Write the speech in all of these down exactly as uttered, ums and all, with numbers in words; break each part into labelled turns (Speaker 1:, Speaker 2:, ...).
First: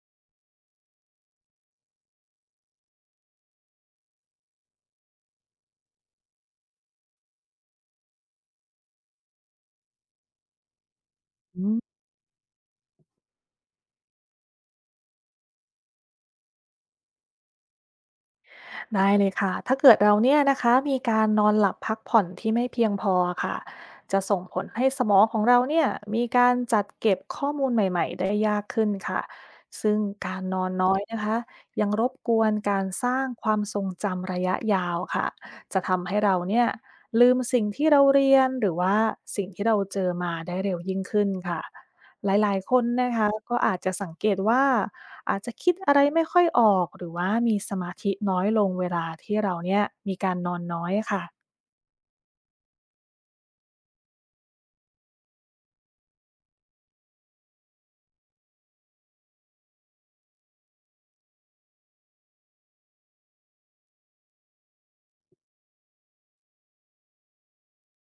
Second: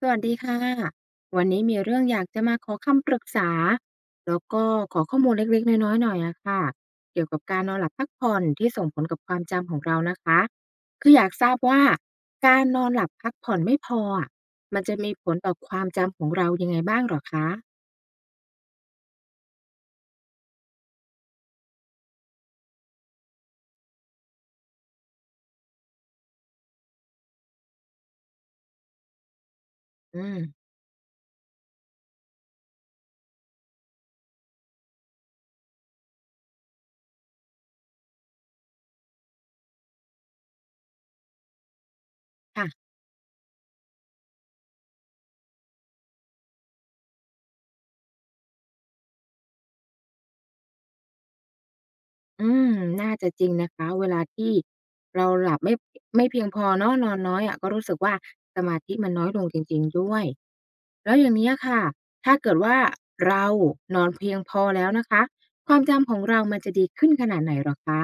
Speaker 1: สวัสดีค่ะ วันนี้มีเรื่องอยากจะมาขอคำปรึกษาแล้วก็ขอข้อมูลเล็กๆน้อยๆหน่อยอะค่ะเกี่ยวกับการนอนหลับพักผ่อนที่ส่งผลกับความจำของเรานะคะ คืออยากทราบ
Speaker 2: อื
Speaker 1: ว่า
Speaker 2: ม
Speaker 1: การนอนหลับพักผ่อนไม่พออะมันจะมีผลต่อความจำของเรายังไงบ้างเหรอคะ
Speaker 2: ได้เลยค่ะถ้าเกิดเราเนี่ยนะคะมีการนอนหลับพักผ่อนที่ไม่เพียงพอค่ะจะส่งผลให้สมองของเราเนี่ยมีการจัดเก็บข้อมูลใหม่ๆได้ยากขึ้นค่ะซึ่ง
Speaker 1: อื
Speaker 2: กา
Speaker 1: ม
Speaker 2: รนอนน้อยนะคะยังรบกวนการสร้างความทรงจำระยะยาวค่ะจะทำให้เราเนี่ยลืมสิ่งที่เราเรียนหรือว่าสิ่งที่เราเจอมาได้เร็วยิ่งขึ้นค่ะหลายๆคน
Speaker 1: ค่ะ
Speaker 2: นะคะก็อาจจะสังเกตว่า อาจจะคิดอะไรไม่ค่อยออกหรือว่ามีสมาธิน้อยลงเวลาที่เราเนี่ยมีการนอนน้อยค่ะ
Speaker 1: อืม น่าจะจริงนะคะ เวลาที่เราหลับไม่ไม่เพียงพอเนาะนอนน้อยอะก็รู้สึกว่าสมาธิมันน้อยลงจริงๆด้วยแล้วอย่างเนี้ยค่ะถ้าเกิดว่าเรานอนเพียงพอแล้วนะคะความจำของเรามันจะดีขึ้นขนาดไหนหรอคะ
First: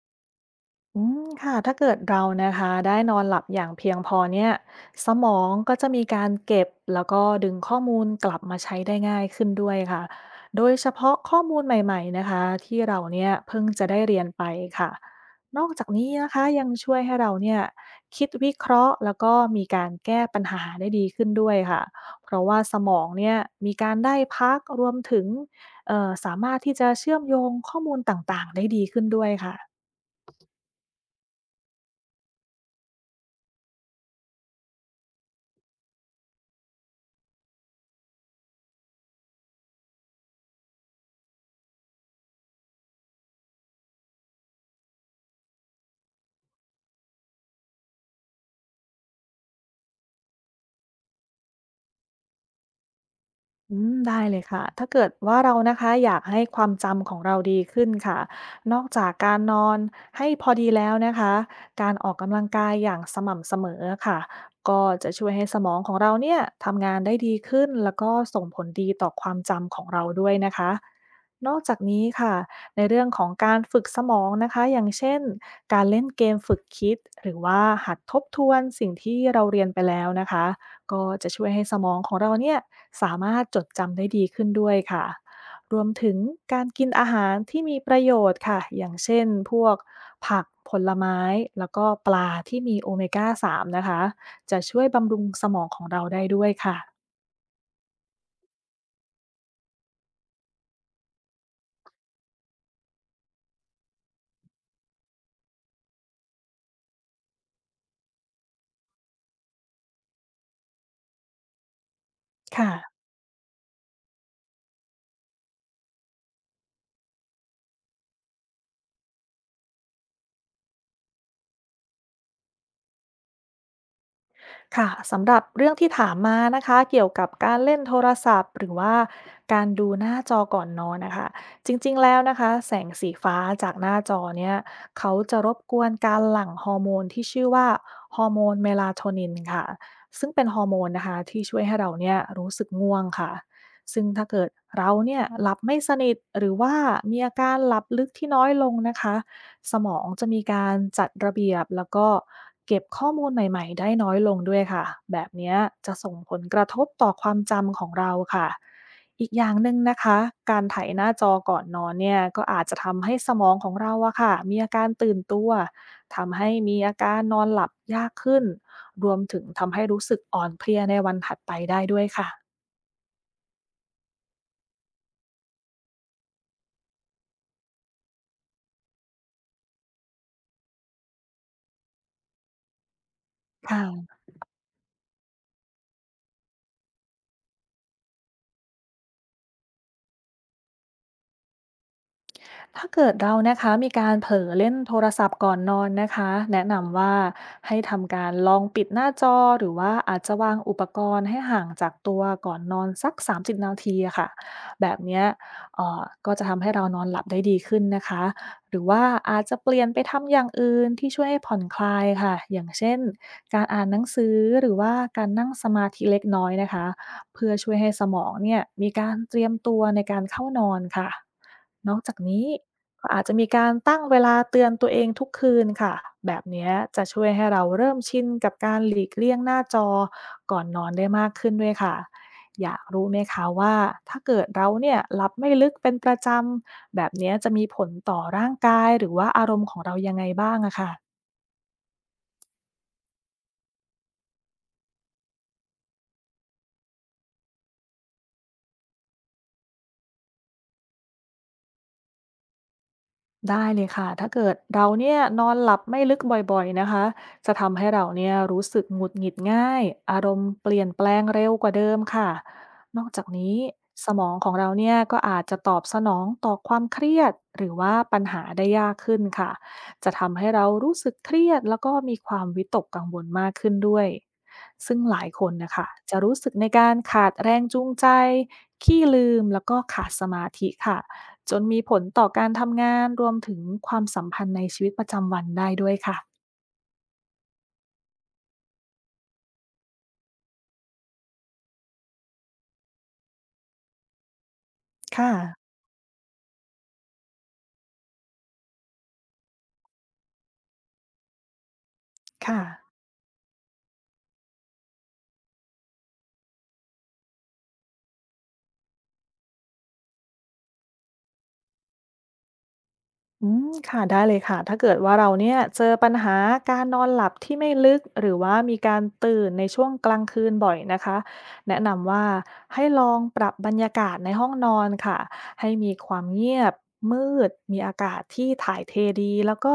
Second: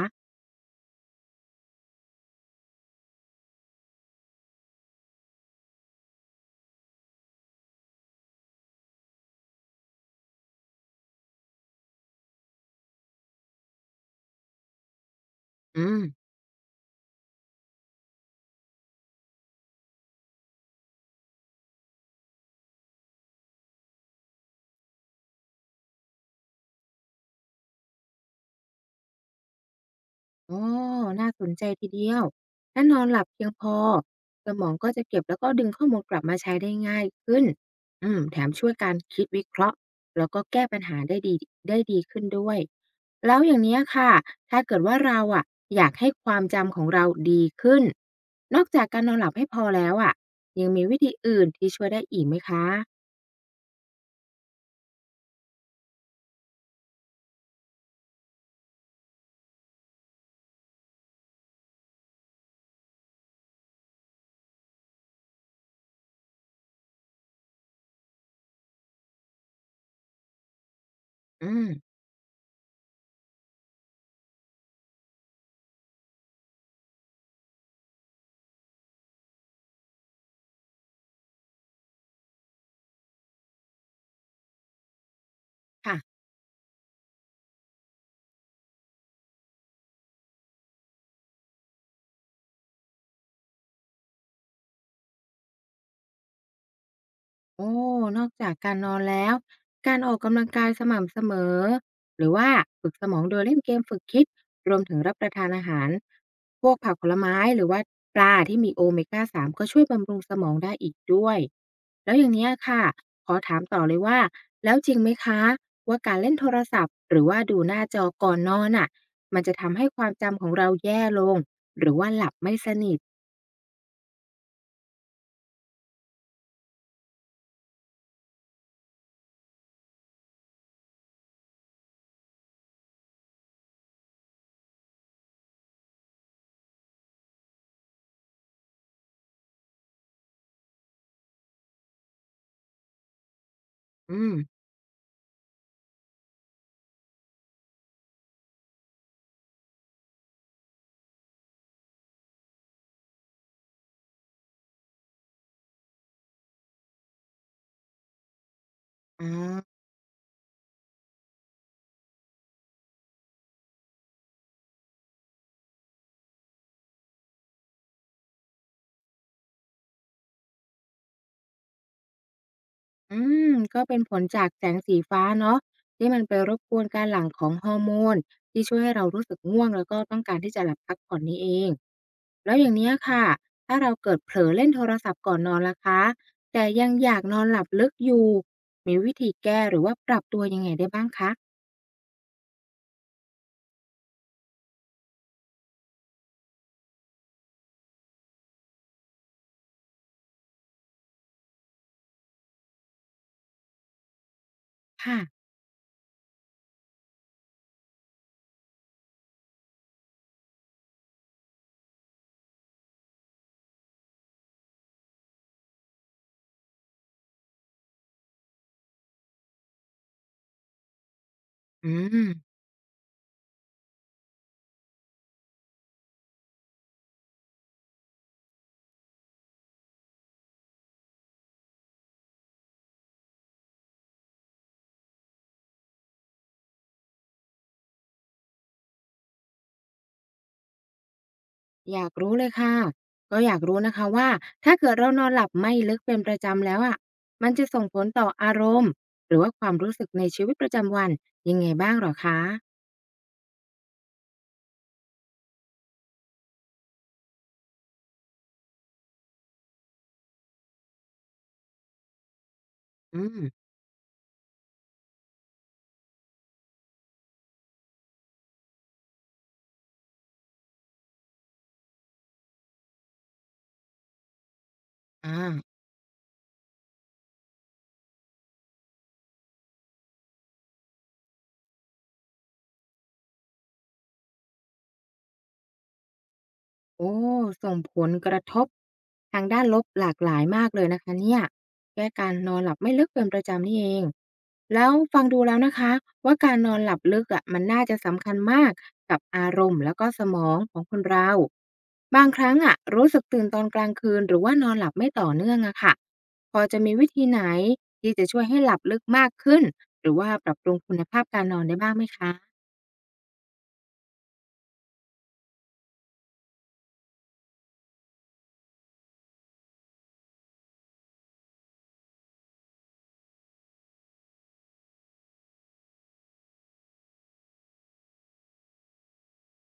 Speaker 2: อืมค่ะถ้าเกิดเรานะคะได้นอนหลับอย่างเพียงพอเนี่ยสมองก็จะมีการเก็บแล้วก็ดึงข้อมูลกลับมาใช้ได้ง่ายขึ้นด้วยค่ะโดยเฉพาะข้อมูลใหม่ๆนะคะที่เราเนี่ยเพิ่งจะได้เรียนไปค่ะนอก
Speaker 1: อื
Speaker 2: จาก
Speaker 1: ม
Speaker 2: นี้นะคะยังช่วยให้เราเนี่ยคิดวิเคราะห์แล้วก็มีการแก้ปัญหาได้ดีขึ้นด้วยค่ะเพราะว่าสมองเนี่ยมีการได้พักรวมถึงเอ่อสามารถที่จะเชื่อมโยงข้อมูลต่างๆได้ดีขึ้นด้วยค่ะ
Speaker 1: อ๋อน่าสนใจทีเดียวถ้านอนหลับเพียงพอสมองก็จะเก็บแล้วก็ดึงข้อมูลกลับมาใช้ได้ง่ายขึ้นอืมแถมช่วยการคิดวิเคราะห์แล้วก็แก้ปัญหาได้ดีได้ดีขึ้นด้วย แล้วอย่างเนี้ยค่ะถ้าเกิดว่าเราอะอยากให้ความจำของเราดีขึ้น นอกจากการนอนหลับให้พอแล้วอะยังมีวิธีอื่นที่ช่วยได้อีกไหมคะ
Speaker 2: อืมได้เลยค่ะถ้าเกิดว่าเรานะคะอยากให้ความจำของเราดีขึ้นค่ะนอกจากการนอนให้พอดีแล้วนะคะการออกกำลังกายอย่างสม่ำเสมอค่ะก็จะช่วยให้สมองของเราเนี่ยทำงานได้ดีขึ้นแล้วก็ส่งผลดีต่อความจำของเราด้วยนะคะ
Speaker 1: อื
Speaker 2: นอก
Speaker 1: ม
Speaker 2: จากนี้ค่ะในเรื่องของการฝึกสมองนะคะอย่างเช่นการเล่นเกมฝึกคิดหรือว่าหัดทบทวนสิ่งที่เราเรียนไปแล้วนะคะ ก็จะช่วยให้สมองของเราเนี่ยสามารถจดจำได้ดีขึ้นด้วยค่ะ รวมถึง
Speaker 1: ค่ะ
Speaker 2: การกินอาหารที่มีประโยชน์ค่ะ อย่างเช่นพวกผักผลไม้แล้วก็ปลาที่มีโอเมก้า สาม นะคะ จะช่วยบำรุงสมองของเราได้ด้วยค่ะ
Speaker 1: โอ้นอกจากการนอนแล้วการออกกำลังกายสม่ำเสมอหรือว่าฝึกสมองโดยเล่นเกมฝึกคิดรวมถึงรับประทานอาหารพวกผักผลไม้หรือว่าปลาที่มีโอเมกาสาม ก็ช่วยบำรุงสมองได้อีกด้วยแล้วอย่างเนี้ยค่ะ
Speaker 2: ค่ะ
Speaker 1: ขอถามต่อเลยว่าแล้วจริงไหมคะว่าการเล่นโทรศัพท์หรือว่าดูหน้าจอก่อนนอนน่ะมันจะทำให้ความจำของเราแย่ลงหรือว่าหลับไม่สนิท
Speaker 2: ค่ะสำหรับเรื่องที่ถามมานะคะเกี่ยวกับการเล่นโทรศัพท์หรือว่าการดูหน้าจอก่อนนอนนะคะจริงๆแล้วนะคะแสงสีฟ้าจากหน้าจอเนี่ยเขาจะรบกวนการหลั่งฮอร์โมนที่ชื่อว่าฮอร์โมน เมลาโทนิน ค่ะซึ่งเป็นฮอร์โมนนะคะที่ช่วยให้เราเนี่ยรู้สึกง่วงค่ะซึ่ง
Speaker 1: อื
Speaker 2: ถ้า
Speaker 1: ม
Speaker 2: เกิดเราเนี่ยหลับไม่สนิทหรือว่ามีอาการหลับลึกที่น้อยลงนะคะ สมองจะมีการจัดระเบียบแล้วก็เก็บข้อมูลใหม่ๆได้น้อยลงด้วยค่ะแบบเนี้ยจะส่งผลกระทบต่อความจำของเราค่ะอี
Speaker 1: อ๋อ
Speaker 2: กอย่างหนึ่งนะคะการไถหน้าจอก่อนนอนเนี่ยก็อาจจะทำให้สมองของเราอะค่ะมีอาการตื่นตัวทำให้มีอาการนอนหลับยากขึ้นรวมถึงทำให้รู้สึกอ่อนเพลียในวันถัดไปได้ด้วยค่ะ
Speaker 1: อืมก็เป็นผลจากแสงสีฟ้าเนาะที่มันไปรบกวนการหลั่งของฮอร์โมนที่ช่วยให้เรารู้สึกง่วงแล้วก็ต้องการที่จะหลับพักผ่อนนี้เองแล้วอย่างเนี้ยค่ะถ้าเรา
Speaker 2: ค่ะ
Speaker 1: เกิดเผลอเล่นโทรศัพท์ก่อนนอนล่ะคะแต่ยังอยากนอนหลับลึกอยู่มีวิธีแก้หรือว่าปรับตัวยังไงได้บ้างคะ
Speaker 2: ถ้าเกิดเรานะคะมีการเผลอเล่นโทรศัพท์ก่อนนอนนะคะแนะนำว่าให้ทำการลองปิดหน้าจอหรือว่าอาจจะวางอุปกรณ์ให้ห่างจากตัวก่อนนอนสักสามบนาทีอะค่ะแบบ
Speaker 1: ค่ะ
Speaker 2: เนี้ยเอ่อก็จะทำให้เรานอนหลับได้ดีขึ้นนะคะหรือว่าอาจจะเปลี่ยนไปทำอย่างอื่นที่ช่วยให้ผ่อนคลายค่ะอย่างเช่นการอ่านหนังสือหรือว่าการนั่งสมาธิเล็กน้อยนะคะ เพื่อช่วยให้สมองเนี่ยมีการเตรียมตัวในการเข้านอนค่ะ
Speaker 1: อื
Speaker 2: นอกจากนี้
Speaker 1: ม
Speaker 2: ก็อาจจะมีการตั้งเวลาเตือนตัวเองทุกคืนค่ะแบบเนี้ยจะช่วยให้เราเริ่มชินกับการหลีกเลี่ยงหน้าจอก่อนนอนได้มากขึ้นด้วยค่ะอยากรู้ไหมคะว่าถ้าเกิดเราเนี่ยหลับไม่ลึกเป็นประจำแบบเนี้ยจะมีผลต่อร่างกายหรือว่าอารมณ์ของเรายังไงบ้างอะค่ะ
Speaker 1: อยากรู้เลยค่ะ ก็อยากรู้นะคะว่าถ้าเกิดเรานอนหลับไม่ลึกเป็นประจำแล้วอะมันจะส่งผลต่ออารมณ์หรือว่าความรู้สึกในชีวิตประจำวันยังไงบ้างเหรอคะ
Speaker 2: ได้เลยค่ะถ้าเกิดเราเนี่ยนอนหลับไม่ลึกบ่อยๆนะคะจะทำให้เราเนี่ยรู้สึกหงุดหงิดง่ายอารมณ์เปลี่ยนแปลงเร็วกว่าเดิมค่ะนอก
Speaker 1: อื
Speaker 2: จาก
Speaker 1: ม
Speaker 2: นี้สมองของเราเนี่ยก็อาจจะตอบสนองต่อความเครียดหรือว่าปัญหาได้ยากขึ้นค่ะจะทำให้เรารู้สึกเครียดแล้วก็มีความวิตกกังวลมากขึ้นด้วยซึ่งหลาย
Speaker 1: อ่
Speaker 2: คนนะ
Speaker 1: า
Speaker 2: คะจะรู้สึกในการขาดแรงจูงใจขี้ลืมแล้วก็ขาดสมาธิค่ะ จนมีผลต่อการทำงานรวมถึงความสัมพันธ์ในชีวิตประจำวันได้ด้วยค่ะ
Speaker 1: โอ้ส่งผลกระทบทางด้านลบหลากหลายมากเลยนะคะเนี่ยแค่การนอนหลับไม่ลึกเป็นประจำนี่เองแล้วฟัง
Speaker 2: ค่ะ
Speaker 1: ดูแล้วนะคะว่าการนอนหลับลึกอะมันน่าจะสำคัญมากกับอารมณ์แล้วก็สมองของคนเราบางครั้ง
Speaker 2: ค่ะ
Speaker 1: อะรู้สึกตื่นตอนกลางคืนหรือว่านอนหลับไม่ต่อเนื่องอะค่ะพอจะมีวิธีไหนที่จะช่วยให้หลับลึกมากขึ้นหรือว่าปรับปรุงคุณภาพการนอนได้บ้างไหมคะ
Speaker 2: อืมค่ะได้เลยค่ะถ้าเกิดว่าเราเนี่ยเจอปัญหาการนอนหลับที่ไม่ลึกหรือว่ามีการตื่นในช่วงกลางคืนบ่อยนะคะแนะนำว่าให้ลองปรับบรรยากาศในห้องนอนค่ะให้มีความเงียบมืดมีอากาศที่ถ่ายเทดีแล้วก็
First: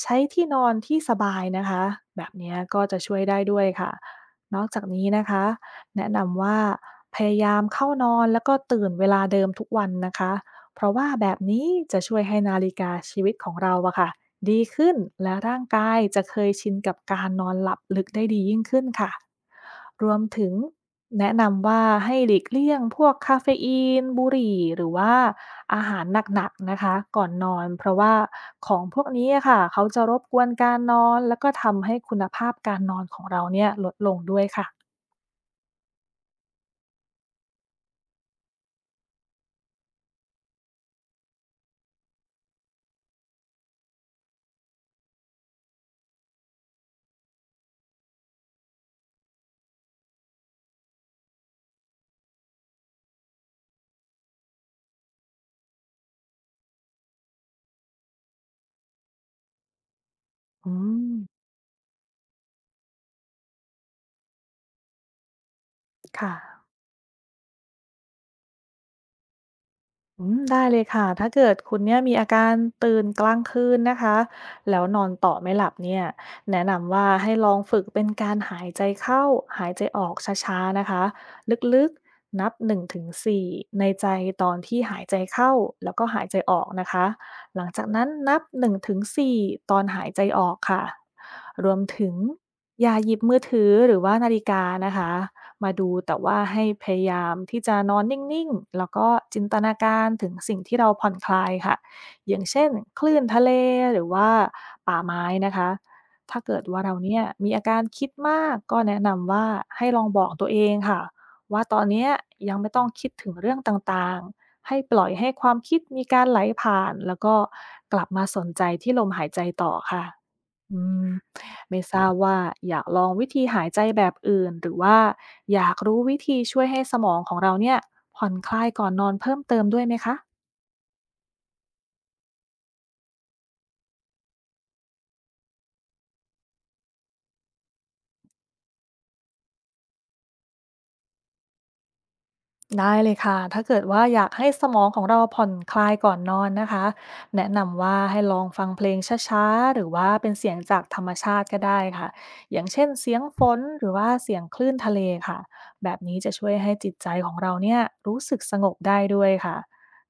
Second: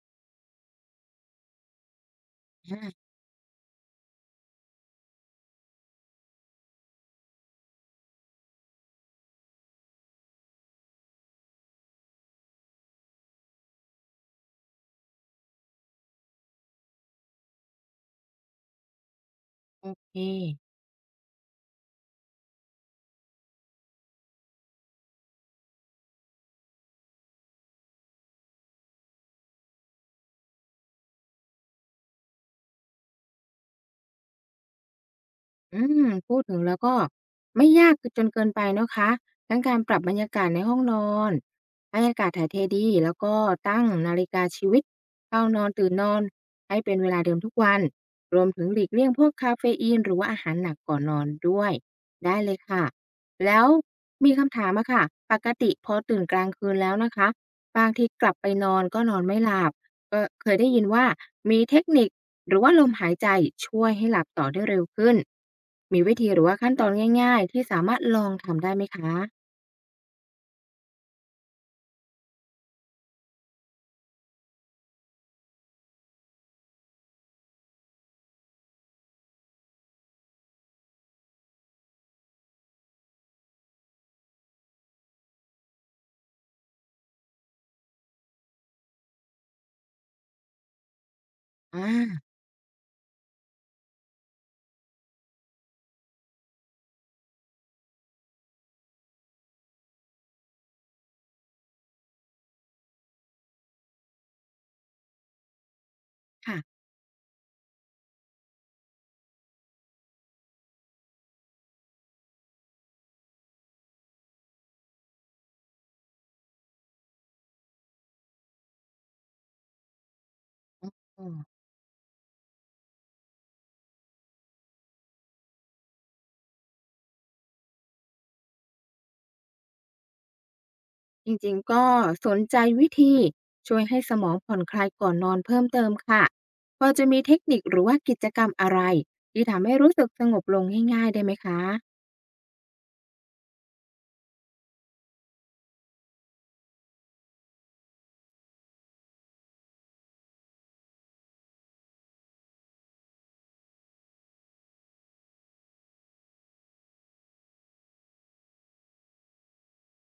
Speaker 2: ใช้ที่นอนที่สบายนะคะแบบเนี้ยก็จะช่วยได้ด้วยค่ะนอกจากนี้นะคะแนะนำว่าพยายามเข้านอนแล้วก็ตื่นเวลาเดิมทุกวันนะคะ เพราะว่าแบบนี้จะช่วยให้นาฬิกาชีวิตของเราอะค่ะดีขึ้นและร่างกายจะเคยชินกับการนอนหลับลึกได้ดียิ่งขึ้นค่ะ
Speaker 1: โอ
Speaker 2: ร
Speaker 1: เค
Speaker 2: วมถึงแนะนำว่าให้หลีกเลี่ยงพวกคาเฟอีนบุหรี่หรือว่าอาหารหนักๆนะคะก่อนนอนเพราะว่าของพวกนี้อะค่ะเขาจะรบกวนการนอนแล้วก็ทำให้คุณภาพการนอนของเราเนี่ยลดลงด้วยค่ะ
Speaker 1: อืมพูดถึงแล้วก็ไม่ยากจนเกินไปนะคะทั้งการปรับบรรยากาศในห้องนอนให้อากาศถ่ายเทดีแล้วก็ตั้งนาฬิกาชีวิตเข้านอนตื่นนอนให้เป็นเวลาเดิมทุกวันรวมถึงหลีกเลี่ยงพวกคาเฟอีนหรือว่าอาหารหนักก่อนนอนด้วยได้เลยค่ะ แล้วมีคำถามอะค่ะ ปกติพอตื่นกลางคืนแล้วนะคะบางทีกลับไปนอนก็นอนไม่หลับ ก็เคยได้
Speaker 2: อื
Speaker 1: ยินว่า
Speaker 2: ม
Speaker 1: มีเทคนิคหรือว่าลมหายใจช่วยให้หลับต่อได้เร็วขึ้นมีวิธี
Speaker 2: ค่ะ
Speaker 1: หรือว่าขั้นตอนง่ายๆที่สามารถลองทำได้ไหมคะ
Speaker 2: อืมได้เลยค่ะถ้าเกิดคุณเนี่ยมีอาการตื่นกลางคืนนะคะแล้วนอนต่อไม่หลับเนี่ยแนะนำว่าให้ลองฝึกเป็นการหายใจเข้าหายใจออกช้าๆนะคะลึกๆนับหนึ่งถึงสี่ในใจตอนที่หายใจเข้าแล้วก็หายใจออกนะคะหลังจากนั้นนับหนึ่งถึงสี่ตอนหายใจออกค่ะรว
Speaker 1: อ
Speaker 2: มถึง
Speaker 1: า
Speaker 2: อย่าหยิบมือถือหรือว่านาฬิกานะคะ มาดูแต่ว่าให้พยายามที่จะนอนนิ่งๆ แล้วก็จินตนาการถึงสิ่งที่เราผ่อนคลายค่ะอย่างเช่นคลื่นทะเลหรือว่าป่าไม้นะคะถ้าเกิดว่า
Speaker 1: ค่ะ
Speaker 2: เราเนี่ยมีอาการคิดมากก็แนะนำว่าให้ลองบอกตัวเองค่ะว่าตอนเนี้ยยังไม่ต้องคิดถึงเรื่องต่างๆให้ปล่อยให้ความคิดมีการไหลผ่านแล้วก็กลับมาสนใจที่ลมหายใจต่อค่ะอืม
Speaker 1: ออ
Speaker 2: ไม่ทราบว่าอยากลองวิธีหายใจแบบอื่นหรือว่าอยากรู้วิธีช่วยให้สมองของเราเนี่ยผ่อนคลายก่อนนอนเพิ่มเติมด้วยไหมคะ
Speaker 1: จริงๆก็สนใจวิธีช่วยให้สมองผ่อนคลายก่อนนอนเพิ่มเติมค่ะพอจะมีเทคนิคหรือว่ากิจกรรมอะไรที่ทำให้รู้สึกสงบลงง่ายๆได้ไหมคะ
Speaker 2: ได้เลยค่ะถ้าเกิดว่าอยากให้สมองของเราผ่อนคลายก่อนนอนนะคะแนะนำว่าให้ลองฟังเพลงช้าๆ หรือว่าเป็นเสียงจากธรรมชาติก็ได้ค่ะอย่างเช่นเสียงฝนหรือว่าเสียงคลื่นทะเลค่ะแบบนี้จะช่วยให้จิตใจของเราเนี่ยรู้สึกสงบได้ด้วยค่ะ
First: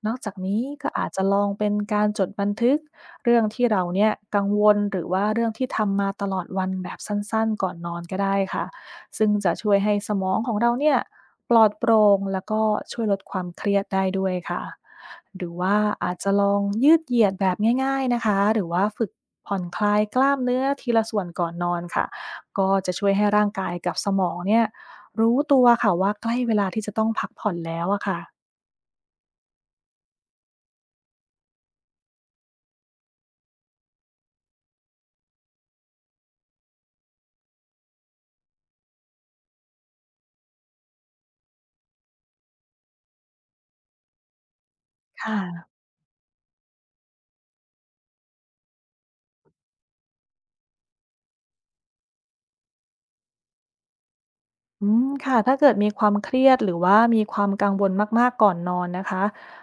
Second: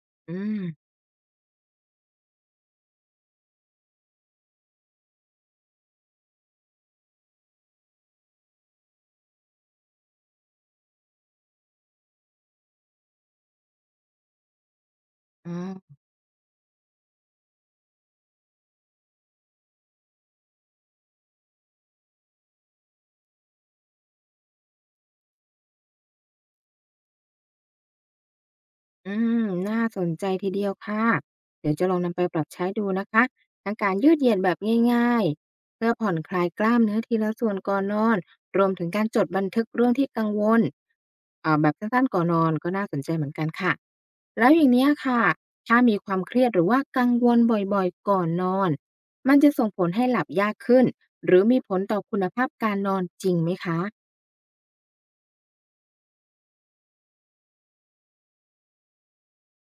Speaker 2: นอกจา
Speaker 1: อื
Speaker 2: กนี้ก็
Speaker 1: ม
Speaker 2: อาจจะลองเป็นการจดบันทึกเรื่องที่เราเนี่ยกังวลหรือว่าเรื่องที่ทำมาตลอดวันแบบสั้นๆ ก่อนนอนก็ได้ค่ะ ซึ่งจะช่วยให้สมองของเราเนี่ยปลอดโปร่งแล้วก็ช่วยลดความเครียดได้ด้วยค่ะหรื
Speaker 1: อ๋
Speaker 2: อว่า
Speaker 1: อ
Speaker 2: อาจจะลองยืดเหยียดแบบง่ายๆนะคะหรือว่าฝึกผ่อนคลายกล้ามเนื้อทีละส่วนก่อนนอนค่ะก็จะช่วยให้ร่างกายกับสมองเนี่ยรู้ตัวค่ะว่าใกล้เวลาที่จะต้องพักผ่อนแล้วอะค่ะ
Speaker 1: อืมน่าสนใจทีเดียวค่ะ เดี๋ยวจะลองนำไปปรับใช้ดูนะคะทั้งการยืดเหยียดแบบง่ายๆเพื่อผ่อนคลายกล้ามเนื้อทีละส่วนก่อนนอนรวมถึงการจดบันทึกเรื่องที่กังวลเอ่อแบบสั้นๆก่อนนอนก็น่าสนใจเหมือนกันค่ะแล้วอย่างเนี้ยค่ะ
Speaker 2: ค่ะ
Speaker 1: ถ้ามีความเครียดหรือว่ากังวลบ่อยๆก่อนนอนมันจะส่งผลให้หลับยากขึ้นหรือมีผลต่อคุณภาพการนอนจริงไหมคะ
Speaker 2: อืมค่ะถ้าเกิดมีความเครียดหรือว่ามีความกังวลมากๆก่อนนอนนะคะ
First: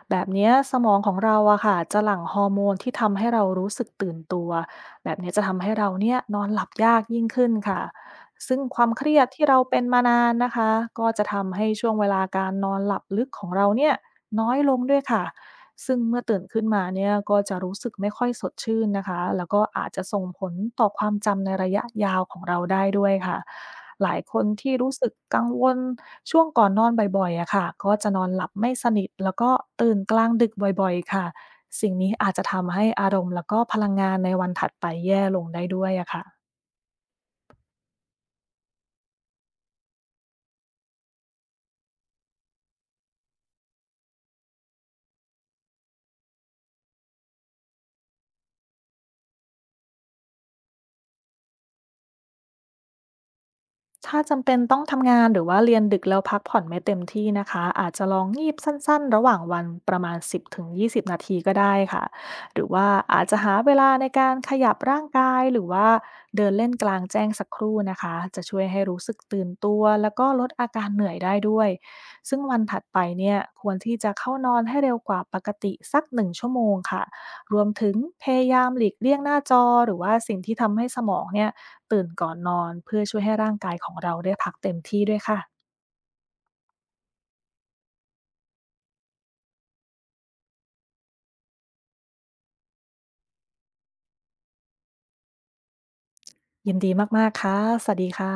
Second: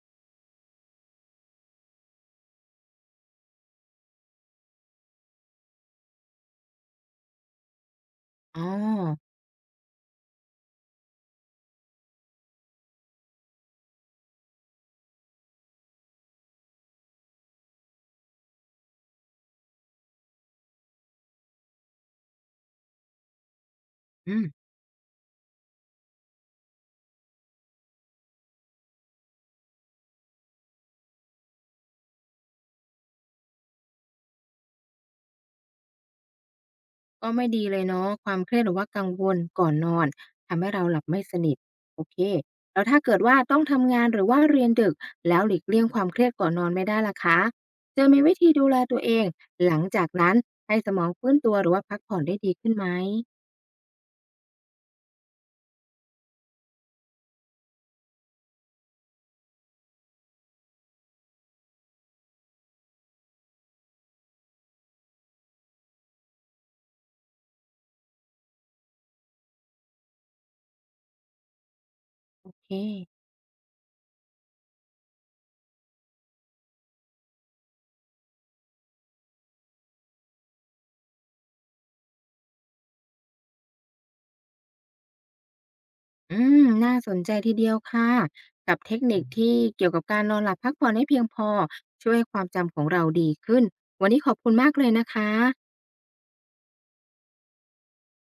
Speaker 2: แบบเนี้ยสมองของเราอะค่ะจะหลั่งฮอร์โมนที่ทำให้เรารู้สึกตื่นตัวแบบเนี้ยจะทำให้เราเนี่ยนอนหลับยากยิ่งขึ้นค่ะซึ่ง
Speaker 1: อ๋อ
Speaker 2: ความเครียดที่เราเป็นมานานนะคะก็จะทำให้ช่วงเวลาการนอนหลับลึกของเราเนี่ยน้อยลงด้วยค่ะ ซึ่งเมื่อตื่นขึ้นมาเนี่ยก็จะรู้สึกไม่ค่อยสดชื่นนะคะแล้วก็อาจจะส่งผลต่อความจำในระยะยาวของเราได้ด้วยค่ะหลายค
Speaker 1: อื
Speaker 2: น
Speaker 1: ม
Speaker 2: ที่รู้สึกกังวลช่วงก่อนนอนบ่อยๆอะค่ะก็จะนอนหลับไม่สนิทแล้วก็ตื่นกลางดึกบ่อยๆค่ะสิ่งนี้อาจจะทำให้อารมณ์แล้วก็พลังงานในวันถัดไปแย่ลงได้ด้วยอะค่ะ
Speaker 1: ก็ไม่ดีเลยเนาะความเครียดหรือว่ากังวลก่อนนอนทำให้เราหลับไม่สนิทโอเคแล้วถ้าเกิดว่าต้องทำงานหรือว่าเรียนดึกแล้วหลีกเลี่ยงความเครียดก่อนนอนไม่ได้ล่ะคะจะมีวิธีดูแลตัวเองหลังจากนั้นให้สมองฟื้นตัวหรือว่าพักผ่อนได้ดีขึ้นไหม
Speaker 2: ถ้าจำเป็นต้องทำงานหรือว่าเรียนดึกแล้วพักผ่อนไม่เต็มที่นะคะอาจจะลองงีบสั้นๆระหว่างวันประมาณสิบถึงยี่สิบนาทีก็ได้ค่ะหรือว่าอาจจะหาเวลาในการขยับร่างกายหรือว่าเดินเล่นกลางแจ้งสักครู่นะคะจะช่วยให้รู้สึกตื่นตัวแล้วก็ลดอาการเหนื่อยได้ด้วยซึ่ง
Speaker 1: โอ
Speaker 2: วัน
Speaker 1: เค
Speaker 2: ถัดไปเนี่ยควรที่จะเข้านอนให้เร็วกว่าปกติสักหนึ่งชั่วโมงค่ะ รวมถึงพยายามหลีกเลี่ยงหน้าจอหรือว่าสิ่งที่ทำให้สมองเนี่ยตื่นก่อนนอนเพื่อช่วยให้ร่างกายของเราได้พักเต็มที่ด้วยค่ะ
Speaker 1: อืมน่าสนใจทีเดียวค่ะกับเทคนิคที่เกี่ยวกับการนอนหลับพักผ่อนให้เพียงพอช่วยให้ความจำของเราดีขึ้นวันนี้ขอบคุณมากเลยนะคะ
Speaker 2: ยินดีมากๆค่ะสวัสดีค่ะ